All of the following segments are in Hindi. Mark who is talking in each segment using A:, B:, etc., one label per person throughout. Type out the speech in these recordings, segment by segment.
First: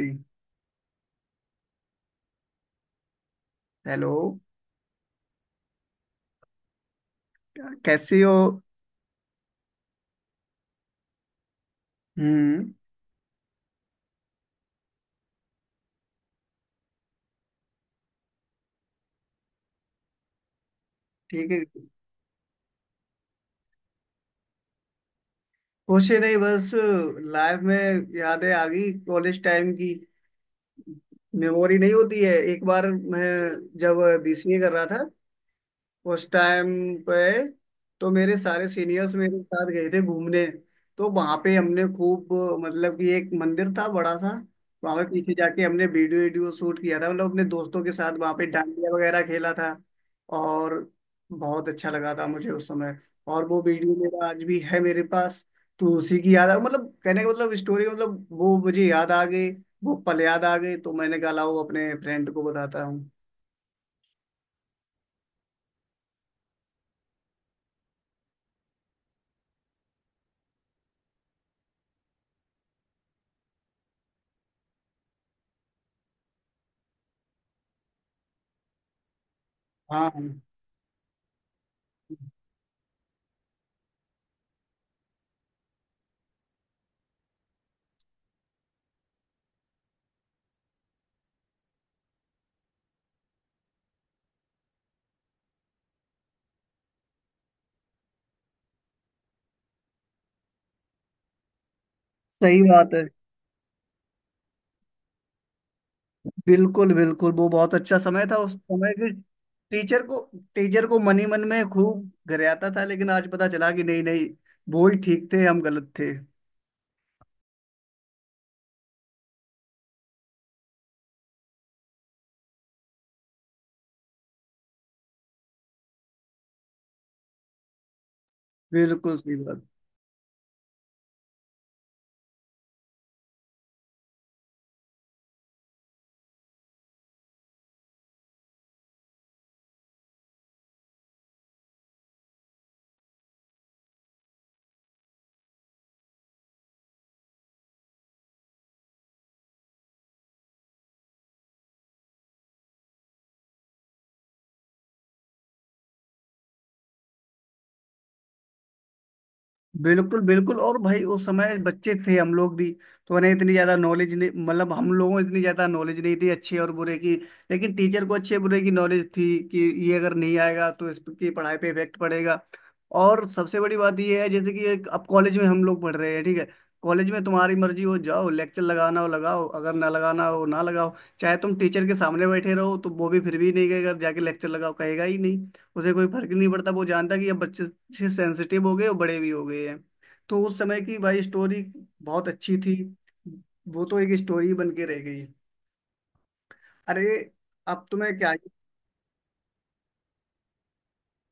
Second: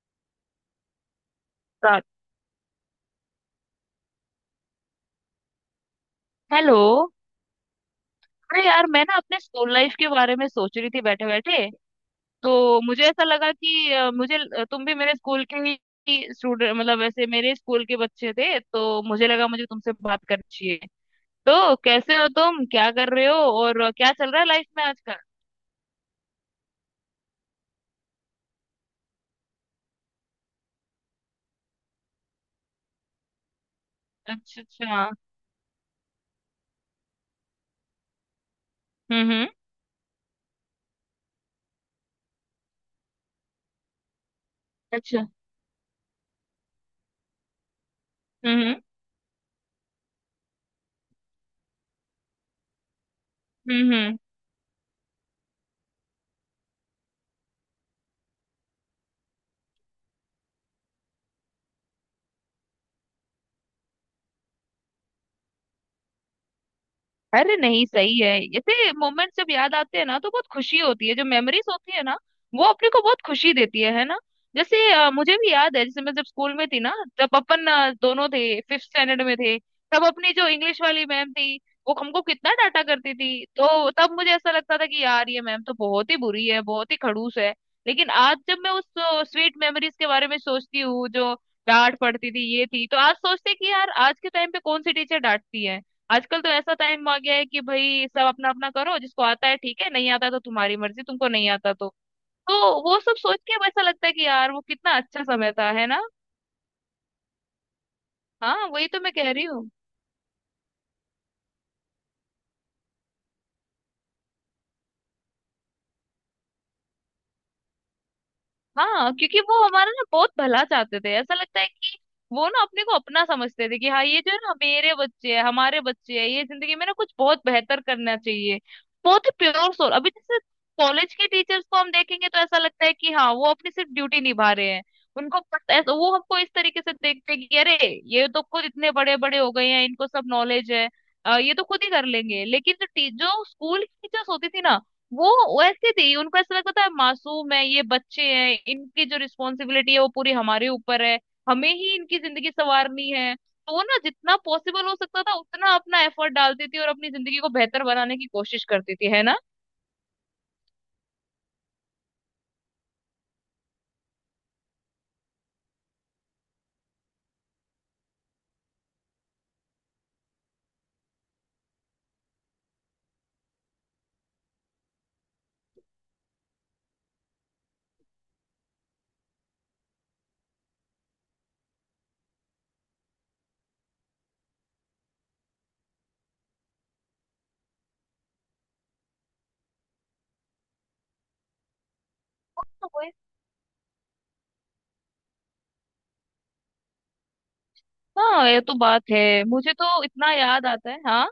A: जी।
B: रात।
A: हेलो।
B: हेलो।
A: कैसी हो।
B: अरे यार मैं ना अपने स्कूल लाइफ के बारे में सोच रही थी बैठे बैठे।
A: हम्म।
B: तो मुझे ऐसा लगा कि मुझे तुम भी मेरे स्कूल के ही स्टूडेंट, मतलब वैसे मेरे स्कूल के बच्चे थे, तो मुझे लगा मुझे तुमसे बात करनी चाहिए।
A: ठीक है।
B: तो कैसे हो तुम, क्या कर रहे हो और क्या चल रहा है लाइफ में आजकल?
A: कुछ नहीं, बस लाइफ में यादें आ गई कॉलेज टाइम की। मेमोरी नहीं होती है एक बार। मैं जब बीसीए
B: अच्छा
A: कर रहा था
B: अच्छा।
A: उस टाइम पे, तो मेरे सारे सीनियर्स मेरे
B: हम्म।
A: साथ गए थे घूमने। तो वहां पे हमने खूब, मतलब कि एक मंदिर था बड़ा सा, वहां पे
B: अच्छा।
A: पीछे जाके हमने वीडियो वीडियो शूट किया था, मतलब अपने दोस्तों के साथ वहां पे
B: हम्म
A: डांडिया वगैरह खेला था। और बहुत अच्छा लगा था मुझे उस समय। और वो वीडियो
B: हम्म।
A: मेरा आज भी है मेरे पास। तो उसी की याद आ, मतलब कहने का मतलब स्टोरी, मतलब वो मुझे याद आ गई। वो पल याद आ गए, तो मैंने कहा लाओ अपने फ्रेंड को बताता हूँ।
B: अरे नहीं, सही है। ऐसे मोमेंट जब याद आते हैं ना तो बहुत खुशी होती है, जो मेमोरीज होती है ना वो अपने को बहुत खुशी देती है ना। जैसे मुझे भी याद है, जैसे मैं जब स्कूल में थी ना, तब अपन दोनों थे, फिफ्थ स्टैंडर्ड में थे। तब
A: हाँ,
B: अपनी जो इंग्लिश वाली मैम थी वो हमको कितना डांटा करती थी, तो तब मुझे ऐसा लगता था कि यार ये मैम तो बहुत ही बुरी है, बहुत ही खड़ूस है। लेकिन आज जब मैं उस स्वीट मेमोरीज के बारे में सोचती हूँ, जो डांट पड़ती थी ये थी, तो आज सोचते हैं कि यार आज के टाइम पे कौन सी टीचर डांटती है। आजकल तो ऐसा टाइम आ गया है कि भाई सब अपना अपना करो, जिसको आता है ठीक है, नहीं आता है तो तुम्हारी मर्जी, तुमको नहीं आता तो
A: सही
B: तो
A: बात
B: वो
A: है।
B: सब सोच के अब ऐसा लगता है कि यार वो कितना अच्छा समय था, है ना।
A: बिल्कुल बिल्कुल, वो बहुत अच्छा समय था उस
B: हाँ वही
A: समय
B: तो
A: के।
B: मैं कह रही हूँ।
A: टीचर को टीचर को मन ही मन में खूब गरियाता था, लेकिन आज पता चला कि नहीं नहीं, वो ही ठीक थे, हम गलत थे।
B: हाँ, क्योंकि वो हमारा ना बहुत भला चाहते थे, ऐसा लगता है कि वो ना अपने को अपना समझते थे कि हाँ ये जो है ना मेरे बच्चे हैं, हमारे बच्चे हैं, ये जिंदगी में ना कुछ बहुत बेहतर करना चाहिए।
A: बिल्कुल
B: बहुत ही
A: सही बात।
B: Pure soul. अभी जैसे कॉलेज के टीचर्स को हम देखेंगे तो ऐसा लगता है कि हाँ वो अपनी सिर्फ ड्यूटी निभा रहे हैं। उनको पता ऐसा, वो हमको इस तरीके से देखते हैं कि अरे ये तो खुद इतने बड़े बड़े हो गए हैं, इनको सब नॉलेज है, ये तो खुद ही कर लेंगे। लेकिन जो जो स्कूल की टीचर्स होती थी ना वो वैसे थी, उनको ऐसा लगता था मासूम है, ये बच्चे हैं, इनकी जो रिस्पॉन्सिबिलिटी है वो पूरी हमारे ऊपर है, हमें ही इनकी जिंदगी संवारनी है, तो वो ना जितना पॉसिबल हो सकता था उतना अपना एफर्ट डालती थी और अपनी जिंदगी को बेहतर बनाने की कोशिश करती थी, है ना।
A: बिल्कुल बिल्कुल, और भाई उस समय बच्चे थे हम लोग भी। तो उन्हें इतनी ज्यादा नॉलेज नहीं, मतलब हम लोगों को इतनी ज्यादा नॉलेज नहीं थी अच्छे और बुरे की। लेकिन टीचर को अच्छे बुरे की नॉलेज थी कि ये अगर नहीं आएगा तो इसकी पढ़ाई पे इफेक्ट पड़ेगा। और सबसे बड़ी बात यह है, जैसे कि एक अब कॉलेज में हम लोग पढ़ रहे हैं, ठीक है। कॉलेज में तुम्हारी मर्जी, हो जाओ लेक्चर लगाना हो लगाओ, अगर ना लगाना हो ना लगाओ, चाहे तुम टीचर के सामने बैठे रहो तो वो भी फिर भी नहीं कहेगा जाके लेक्चर लगाओ, कहेगा ही नहीं। उसे कोई फर्क ही नहीं पड़ता। वो जानता कि अब बच्चे सेंसिटिव हो गए और बड़े भी हो गए हैं। तो उस समय की भाई स्टोरी बहुत अच्छी थी।
B: तो वही-
A: वो तो एक स्टोरी बन के रह गई। अरे, अब तुम्हें क्या।
B: हाँ ये तो बात है। मुझे तो इतना याद आता है, हाँ।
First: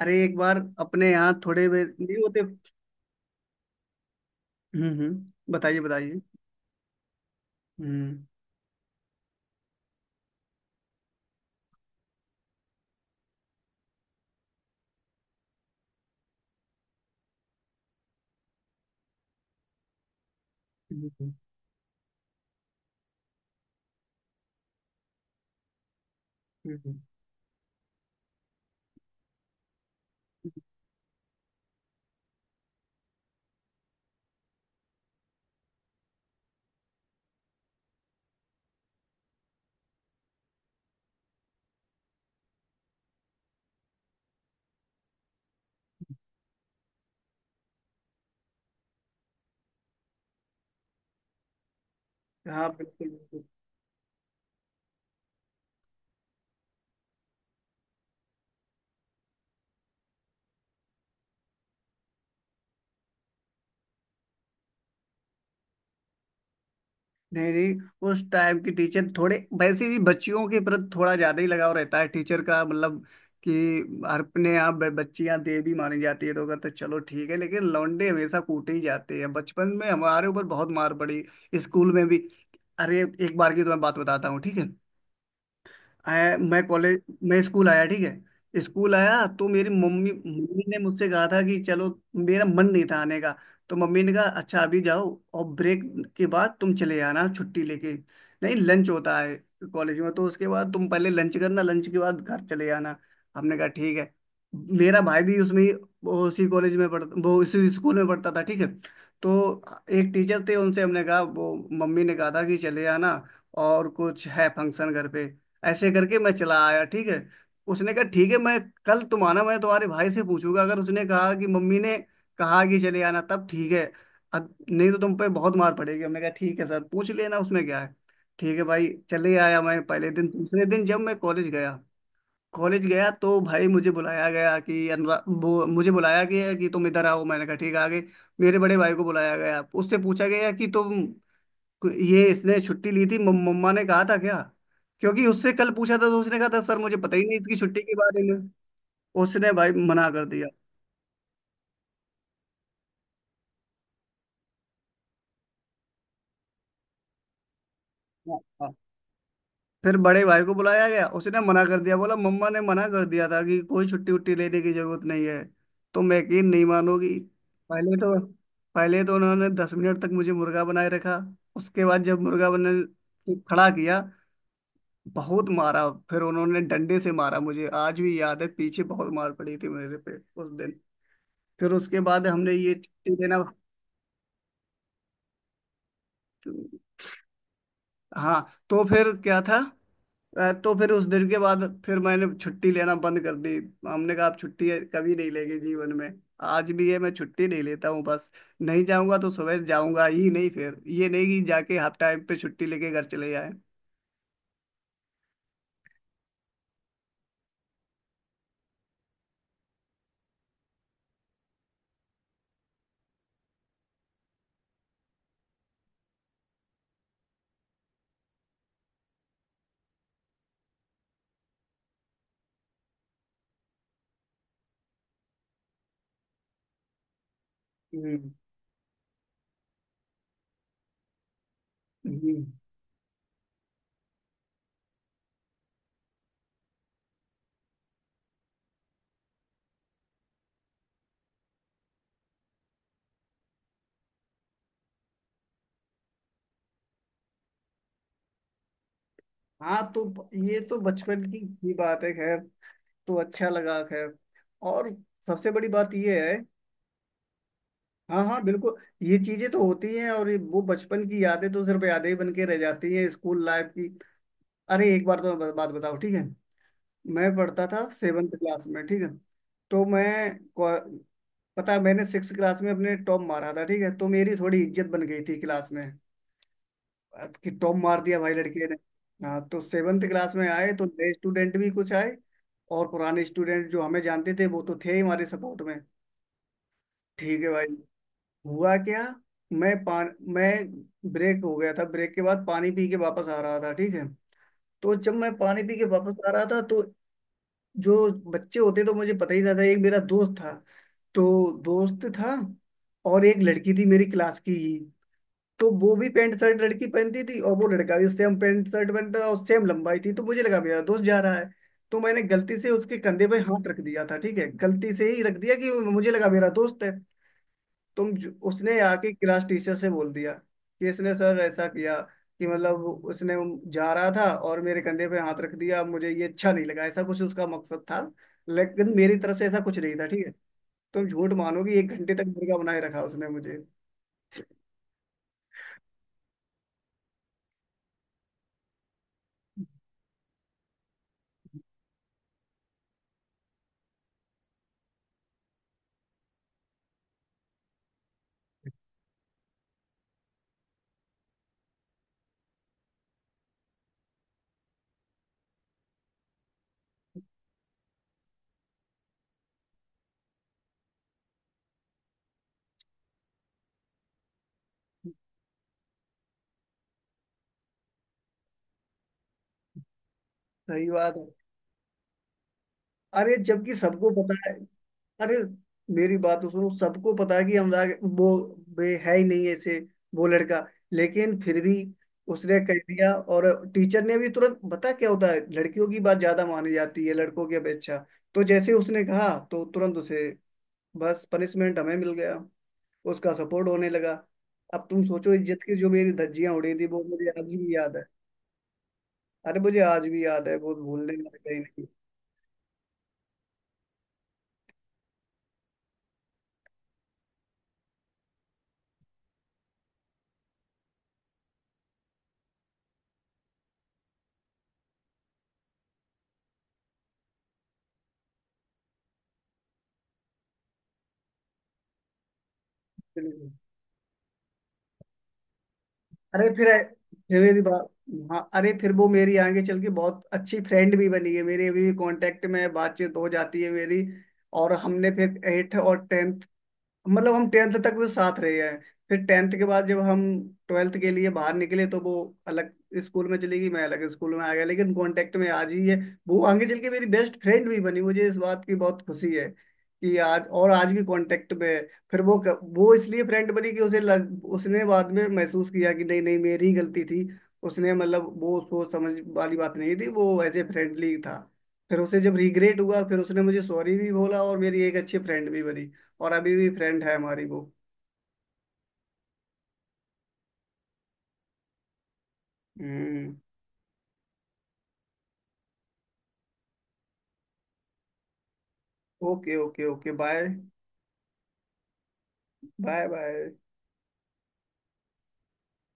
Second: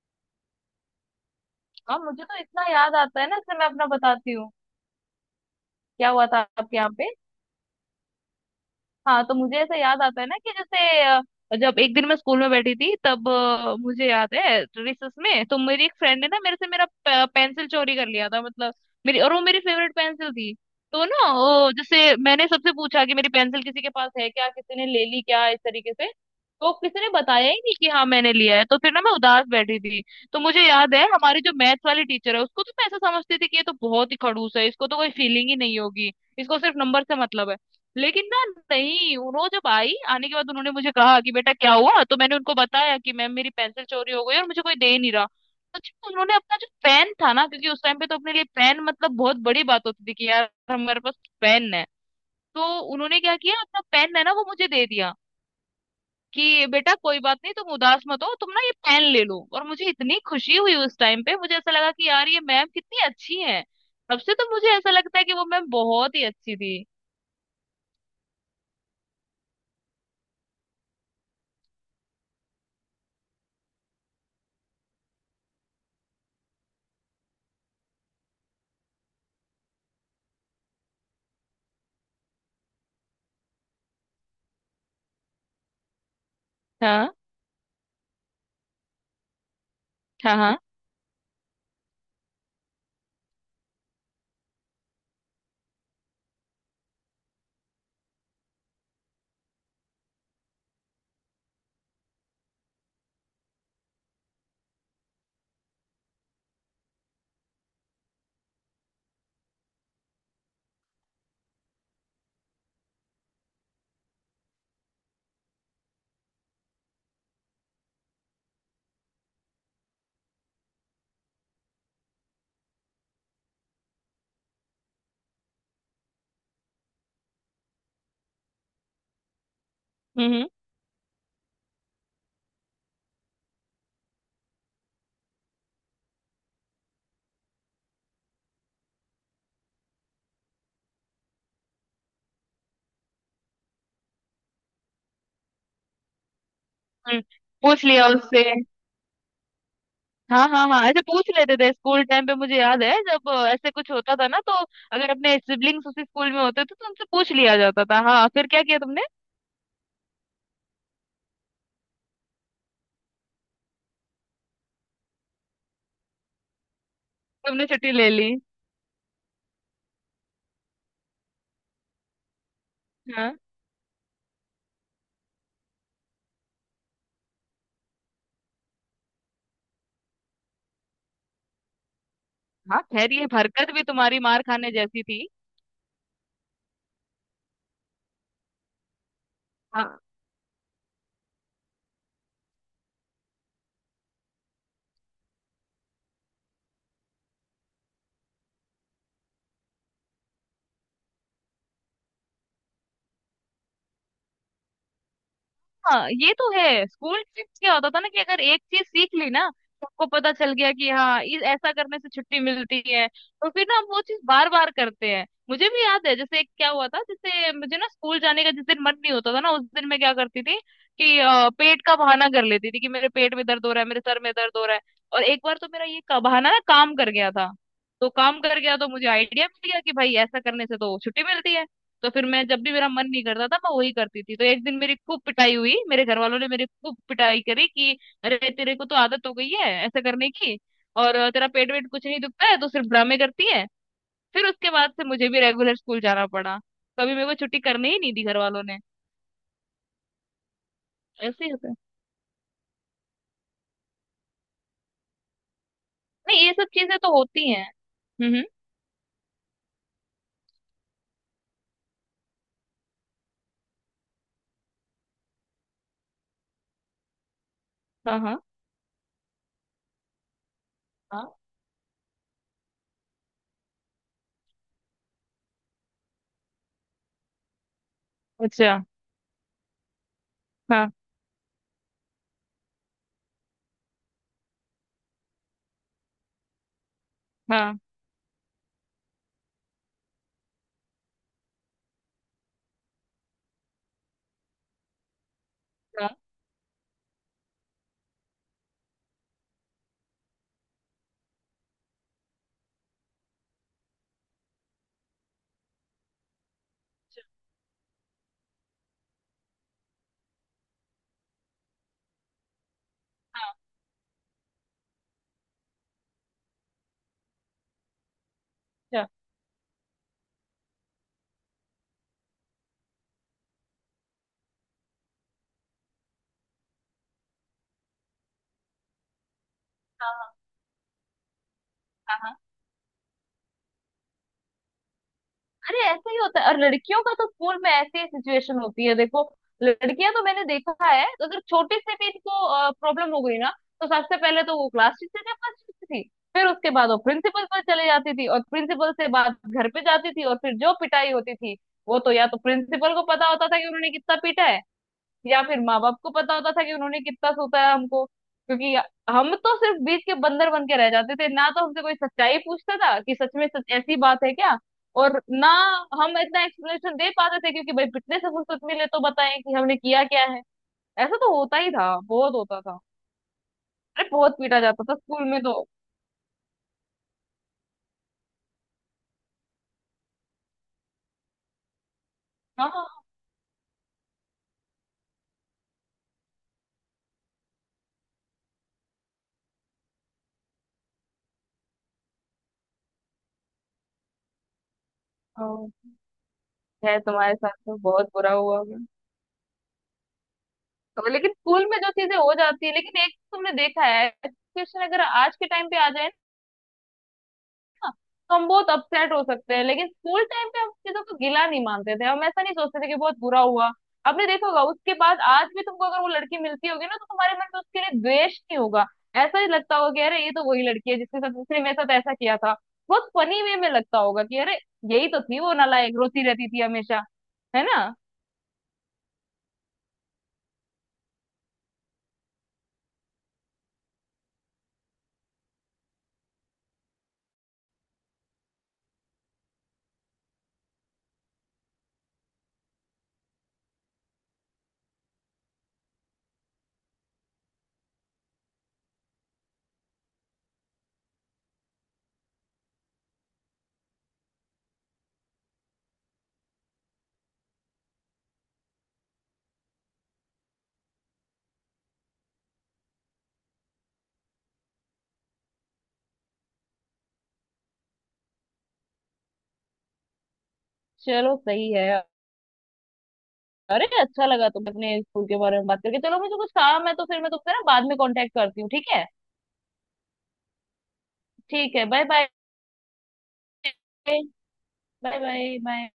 A: अरे एक बार अपने यहाँ थोड़े
B: हाँ,
A: नहीं
B: मुझे तो
A: होते।
B: इतना याद आता है ना, इसलिए मैं अपना बताती हूँ।
A: हम्म, बताइए
B: क्या
A: बताइए।
B: हुआ था आपके यहाँ पे?
A: हम्म।
B: हाँ, तो मुझे ऐसा याद आता है ना कि जैसे जब एक दिन मैं स्कूल में बैठी थी, तब मुझे याद है रिसेस में तो मेरी एक फ्रेंड ने ना मेरे से मेरा पेंसिल चोरी कर लिया था, मतलब मेरी, और वो मेरी फेवरेट पेंसिल थी। तो
A: बिल्कुल,
B: ना वो जैसे मैंने सबसे पूछा कि मेरी पेंसिल किसी के पास है क्या, किसी ने ले ली क्या, इस तरीके से। तो
A: बिल्कुल।
B: किसी ने बताया ही नहीं कि हाँ मैंने लिया है, तो फिर ना मैं उदास बैठी थी। तो मुझे याद है हमारी जो मैथ्स वाली टीचर है उसको तो मैं ऐसा समझती थी कि ये तो बहुत ही खड़ूस है, इसको तो कोई फीलिंग ही नहीं होगी, इसको सिर्फ नंबर से मतलब है। लेकिन ना, नहीं, उन्होंने जब आई आने के बाद उन्होंने मुझे कहा कि बेटा क्या हुआ, तो मैंने उनको बताया कि मैम मेरी पेंसिल चोरी हो गई और मुझे कोई दे नहीं रहा। अच्छा, उन्होंने अपना जो पेन था ना, क्योंकि उस टाइम पे तो अपने लिए पेन मतलब बहुत बड़ी बात होती थी, कि यार हमारे पास पेन है।
A: हाँ
B: तो
A: बिल्कुल
B: उन्होंने क्या
A: बिल्कुल।
B: किया, अपना पेन है ना वो मुझे दे दिया कि बेटा कोई बात नहीं, तुम उदास मत हो, तुम ना ये पेन ले लो, और मुझे इतनी खुशी हुई उस टाइम पे, मुझे ऐसा लगा कि यार ये मैम कितनी अच्छी है। तब से तो मुझे ऐसा लगता है कि वो मैम बहुत ही अच्छी थी।
A: नहीं नहीं, उस टाइम की टीचर थोड़े वैसे भी, बच्चियों के प्रति थोड़ा ज्यादा ही लगाव रहता है टीचर का, मतलब कि अपने यहाँ बच्चियाँ देवी मानी जाती है, तो कहते हैं चलो ठीक है, लेकिन लौंडे हमेशा कूटे ही जाते हैं। बचपन में हमारे ऊपर बहुत मार पड़ी, स्कूल में भी। अरे एक बार की तो मैं बात बताता हूँ, ठीक है। आया मैं कॉलेज,
B: हाँ
A: मैं स्कूल आया, ठीक है। स्कूल आया तो मेरी मम्मी
B: हाँ हाँ।
A: मम्मी ने मुझसे कहा था कि चलो। मेरा मन नहीं था आने का। तो मम्मी ने कहा अच्छा अभी जाओ, और ब्रेक के बाद तुम चले आना छुट्टी लेके। नहीं, लंच होता है कॉलेज में, तो उसके बाद तुम पहले लंच करना, लंच के बाद घर चले आना। हमने कहा ठीक है। मेरा भाई भी वो उसी कॉलेज में पढ़ता, वो उसी स्कूल में पढ़ता था, ठीक है। तो एक टीचर थे, उनसे हमने कहा वो मम्मी ने कहा था कि चले आना, और कुछ है फंक्शन घर पे, ऐसे करके मैं चला आया ठीक है। उसने कहा ठीक है, मैं कल तुम आना, मैं तुम्हारे भाई से पूछूंगा, अगर उसने कहा कि मम्मी ने कहा कि चले आना तब ठीक है, नहीं तो तुम पे बहुत मार पड़ेगी। हमने कहा ठीक है सर, पूछ लेना उसमें क्या है। ठीक है भाई चले आया मैं पहले दिन।
B: हम्म हम्म।
A: दूसरे दिन जब मैं कॉलेज गया, कॉलेज गया तो भाई मुझे बुलाया गया कि अनुरा वो, मुझे बुलाया गया कि तुम इधर आओ, मैंने कहा ठीक है, आ गए। मेरे बड़े भाई को बुलाया गया, उससे पूछा गया कि तुम, ये इसने छुट्टी ली थी, मम्मा ने कहा था क्या, क्योंकि उससे कल पूछा था तो उसने कहा था सर मुझे पता
B: हम्म,
A: ही नहीं इसकी छुट्टी
B: पूछ
A: के
B: लिया
A: बारे
B: उससे।
A: में। उसने भाई मना कर दिया।
B: हाँ हाँ हाँ, ऐसे पूछ लेते थे स्कूल टाइम पे। मुझे याद है जब ऐसे कुछ होता था ना, तो अगर अपने सिबलिंग्स उसी स्कूल में होते थे तो उनसे पूछ लिया जाता था, हाँ
A: हाँ,
B: फिर क्या
A: हाँ।
B: किया तुमने।
A: फिर बड़े भाई को बुलाया गया, उसने मना कर दिया, बोला मम्मा ने मना कर दिया था कि कोई छुट्टी उट्टी लेने की जरूरत नहीं है। तो मैं, यकीन नहीं मानोगी,
B: तुमने छुट्टी
A: पहले
B: ले
A: तो
B: ली?
A: पहले तो उन्होंने 10 मिनट तक मुझे मुर्गा बनाए रखा। उसके बाद जब मुर्गा बनाने
B: हाँ
A: खड़ा किया, बहुत मारा, फिर उन्होंने डंडे से मारा, मुझे आज भी याद है पीछे बहुत मार पड़ी थी मेरे पे उस दिन। फिर उसके बाद हमने ये
B: हाँ, खैर
A: छुट्टी
B: ये
A: देना,
B: हरकत भी तुम्हारी मार खाने जैसी थी।
A: हाँ, तो फिर क्या था। तो फिर उस दिन के बाद फिर मैंने छुट्टी लेना बंद कर दी। हमने कहा आप छुट्टी कभी नहीं लेंगे जीवन में। आज भी है, मैं छुट्टी नहीं लेता हूँ बस। नहीं जाऊंगा तो सुबह जाऊंगा ही नहीं, फिर ये नहीं कि जाके हाफ टाइम पे छुट्टी लेके घर चले जाए।
B: हाँ ये तो है, स्कूल ट्रिप क्या होता था ना कि अगर एक चीज सीख ली ना, सबको पता चल गया कि हाँ इस ऐसा करने से छुट्टी मिलती है, तो फिर ना हम वो चीज बार बार करते हैं। मुझे भी याद है जैसे क्या हुआ था, जैसे मुझे ना स्कूल जाने का जिस दिन मन नहीं होता था ना उस दिन मैं क्या करती थी कि पेट का बहाना कर लेती थी कि मेरे पेट में दर्द हो रहा है, मेरे सर में दर्द हो रहा है। और एक बार तो मेरा ये बहाना ना काम कर गया था, तो
A: हम्म
B: काम कर गया तो मुझे आइडिया मिल गया कि भाई ऐसा करने से तो छुट्टी मिलती है। तो फिर
A: हम्म।
B: मैं जब भी मेरा मन नहीं करता था मैं वही करती थी, तो एक दिन मेरी खूब पिटाई हुई, मेरे घर वालों ने मेरी खूब पिटाई करी कि अरे तेरे को तो आदत हो गई है ऐसे करने की, और तेरा पेट वेट कुछ नहीं दुखता है, तो सिर्फ ड्रामे करती है। फिर उसके बाद से मुझे भी रेगुलर स्कूल जाना पड़ा, कभी मेरे को छुट्टी करने ही नहीं दी घर वालों ने।
A: हाँ, तो ये तो बचपन की
B: ऐसे ही होता
A: ही
B: है।
A: बात है खैर। तो अच्छा लगा खैर, और सबसे बड़ी बात ये है।
B: नहीं ये सब चीजें तो होती हैं।
A: हाँ हाँ,
B: हम्म।
A: बिल्कुल। ये चीजें तो होती हैं, और वो बचपन की यादें तो सिर्फ यादें ही बन के रह जाती हैं स्कूल लाइफ की। अरे एक बार तो मैं बात बताओ ठीक है। मैं पढ़ता था
B: हाँ
A: सेवन्थ
B: हाँ
A: क्लास में, ठीक है। तो को-
B: हाँ।
A: पता है, मैंने सिक्स क्लास में अपने टॉप मारा था ठीक है, तो मेरी थोड़ी इज्जत बन गई थी क्लास में, अब कि टॉप मार दिया भाई लड़के
B: अच्छा।
A: ने। हाँ, तो सेवन्थ क्लास में आए तो
B: हाँ
A: नए स्टूडेंट भी कुछ आए, और पुराने स्टूडेंट जो हमें जानते थे वो तो थे ही हमारे सपोर्ट में, ठीक है भाई।
B: हाँ
A: हुआ क्या, मैं पान मैं ब्रेक हो गया था, ब्रेक के बाद पानी पी के वापस आ रहा था ठीक है। तो जब मैं पानी पी के
B: हाँ।
A: वापस आ रहा था, तो जो बच्चे होते तो मुझे पता ही ना था, एक मेरा दोस्त था, तो दोस्त था और एक लड़की थी मेरी क्लास की ही। तो वो भी पैंट शर्ट लड़की पहनती थी, और वो लड़का भी सेम पैंट शर्ट पहनता था और सेम लंबाई थी, तो मुझे लगा मेरा दोस्त जा रहा है। तो मैंने गलती से उसके कंधे पे हाथ रख दिया था, ठीक है, गलती से ही रख दिया कि मुझे लगा मेरा दोस्त है। उसने
B: अच्छा।
A: आके क्लास टीचर से बोल दिया कि इसने सर ऐसा किया कि, मतलब उसने, जा रहा था और मेरे कंधे पे हाथ रख दिया, मुझे ये अच्छा नहीं लगा, ऐसा कुछ उसका मकसद था। लेकिन मेरी तरफ से ऐसा कुछ नहीं था
B: हाँ
A: ठीक है।
B: हाँ
A: तुम झूठ मानोगी, 1 घंटे तक
B: हाँ।
A: मुर्गा बनाए रखा उसने मुझे।
B: अरे ऐसे ही होता है, और लड़कियों का तो स्कूल में ऐसी ही सिचुएशन होती है, देखो। लड़कियां तो मैंने देखा है, तो अगर छोटी से भी इनको प्रॉब्लम हो गई ना तो सबसे पहले तो वो क्लास टीचर के पास जाती थी, फिर उसके बाद वो प्रिंसिपल पर चले जाती थी, और प्रिंसिपल से बात घर पे जाती थी, और फिर जो पिटाई होती थी वो तो या तो प्रिंसिपल को पता होता था कि उन्होंने कितना पीटा है, या फिर माँ बाप को पता होता था कि उन्होंने कितना सोता है हमको, क्योंकि हम तो सिर्फ बीच के बंदर बन के रह जाते थे ना, तो हमसे कोई सच्चाई पूछता था कि सच में सच ऐसी बात है क्या। और ना हम इतना एक्सप्लेनेशन दे पाते थे, क्योंकि भाई पिछले से फुर्सत मिले तो बताएं कि हमने किया क्या है।
A: सही बात,
B: ऐसा तो होता ही था, बहुत होता था।
A: अरे जबकि
B: अरे
A: सबको
B: बहुत
A: पता है।
B: पीटा जाता था स्कूल
A: अरे
B: में तो।
A: मेरी बात तो सुनो, सबको पता है कि अनुराग वो, वे है ही नहीं ऐसे, वो लड़का, लेकिन फिर भी उसने कह
B: हाँ
A: दिया। और टीचर ने भी तुरंत, बता क्या होता है, लड़कियों की बात ज्यादा मानी जाती है लड़कों की अपेक्षा। तो जैसे उसने कहा तो तुरंत उसे, बस पनिशमेंट हमें मिल गया, उसका सपोर्ट होने लगा। अब तुम सोचो इज्जत की
B: हाँ,
A: जो मेरी धज्जियां उड़ी थी
B: है,
A: वो मुझे
B: तुम्हारे
A: आज
B: साथ
A: भी
B: तो
A: याद है।
B: बहुत बुरा हुआ होगा।
A: अरे मुझे आज भी याद है, वो
B: तो
A: भूलने
B: लेकिन
A: लायक है
B: स्कूल में
A: ही
B: जो चीजें हो जाती है, लेकिन एक तो तुमने देखा है सिचुएशन, अगर आज के टाइम पे आ जाए तो हम बहुत अपसेट हो सकते हैं, लेकिन स्कूल टाइम पे हम चीजों को गिला नहीं मानते थे, हम ऐसा नहीं सोचते थे कि बहुत बुरा हुआ। आपने देखा होगा, उसके बाद आज भी तुमको अगर वो लड़की मिलती होगी ना तो तुम्हारे मन में उसके लिए द्वेष नहीं होगा, ऐसा ही लगता होगा कि अरे ये तो वही लड़की है जिसके साथ उसने मेरे साथ ऐसा किया था। बहुत फनी
A: नहीं।
B: वे में लगता होगा कि अरे यही तो थी वो नालायक, रोती
A: अरे
B: रहती थी
A: फिर
B: हमेशा,
A: फिर मेरी
B: है ना।
A: बात, हाँ। अरे फिर वो मेरी आगे चल के बहुत अच्छी फ्रेंड भी बनी है, मेरी अभी भी कांटेक्ट में है, बातचीत हो जाती है मेरी। और हमने फिर एट और टेंथ, मतलब हम टेंथ तक वो साथ रहे हैं। फिर टेंथ के बाद जब हम ट्वेल्थ के लिए बाहर निकले, तो वो अलग स्कूल में चली गई, मैं अलग स्कूल में आ गया, लेकिन कांटेक्ट में आज ही है। वो आगे चल के मेरी बेस्ट फ्रेंड भी बनी, मुझे इस बात की बहुत खुशी है कि आज, और आज भी कांटेक्ट में है। फिर वो वो इसलिए फ्रेंड बनी कि उसे लग, उसने बाद में महसूस किया कि नहीं नहीं मेरी ही गलती थी, उसने मतलब वो सोच समझ वाली बात नहीं थी, वो ऐसे फ्रेंडली था। फिर उसे जब रिग्रेट हुआ, फिर उसने मुझे सॉरी भी बोला और मेरी एक अच्छी फ्रेंड भी बनी, और अभी भी फ्रेंड है हमारी वो।
B: चलो सही है।
A: हम्म।
B: अरे अच्छा लगा तुम अपने स्कूल के बारे में बात करके, चलो मुझे कुछ काम है तो फिर मैं तुमसे ना बाद में कांटेक्ट करती हूँ, ठीक है।
A: Okay okay okay, bye.
B: ठीक है, bye bye
A: bye bye.
B: Bye bye bye.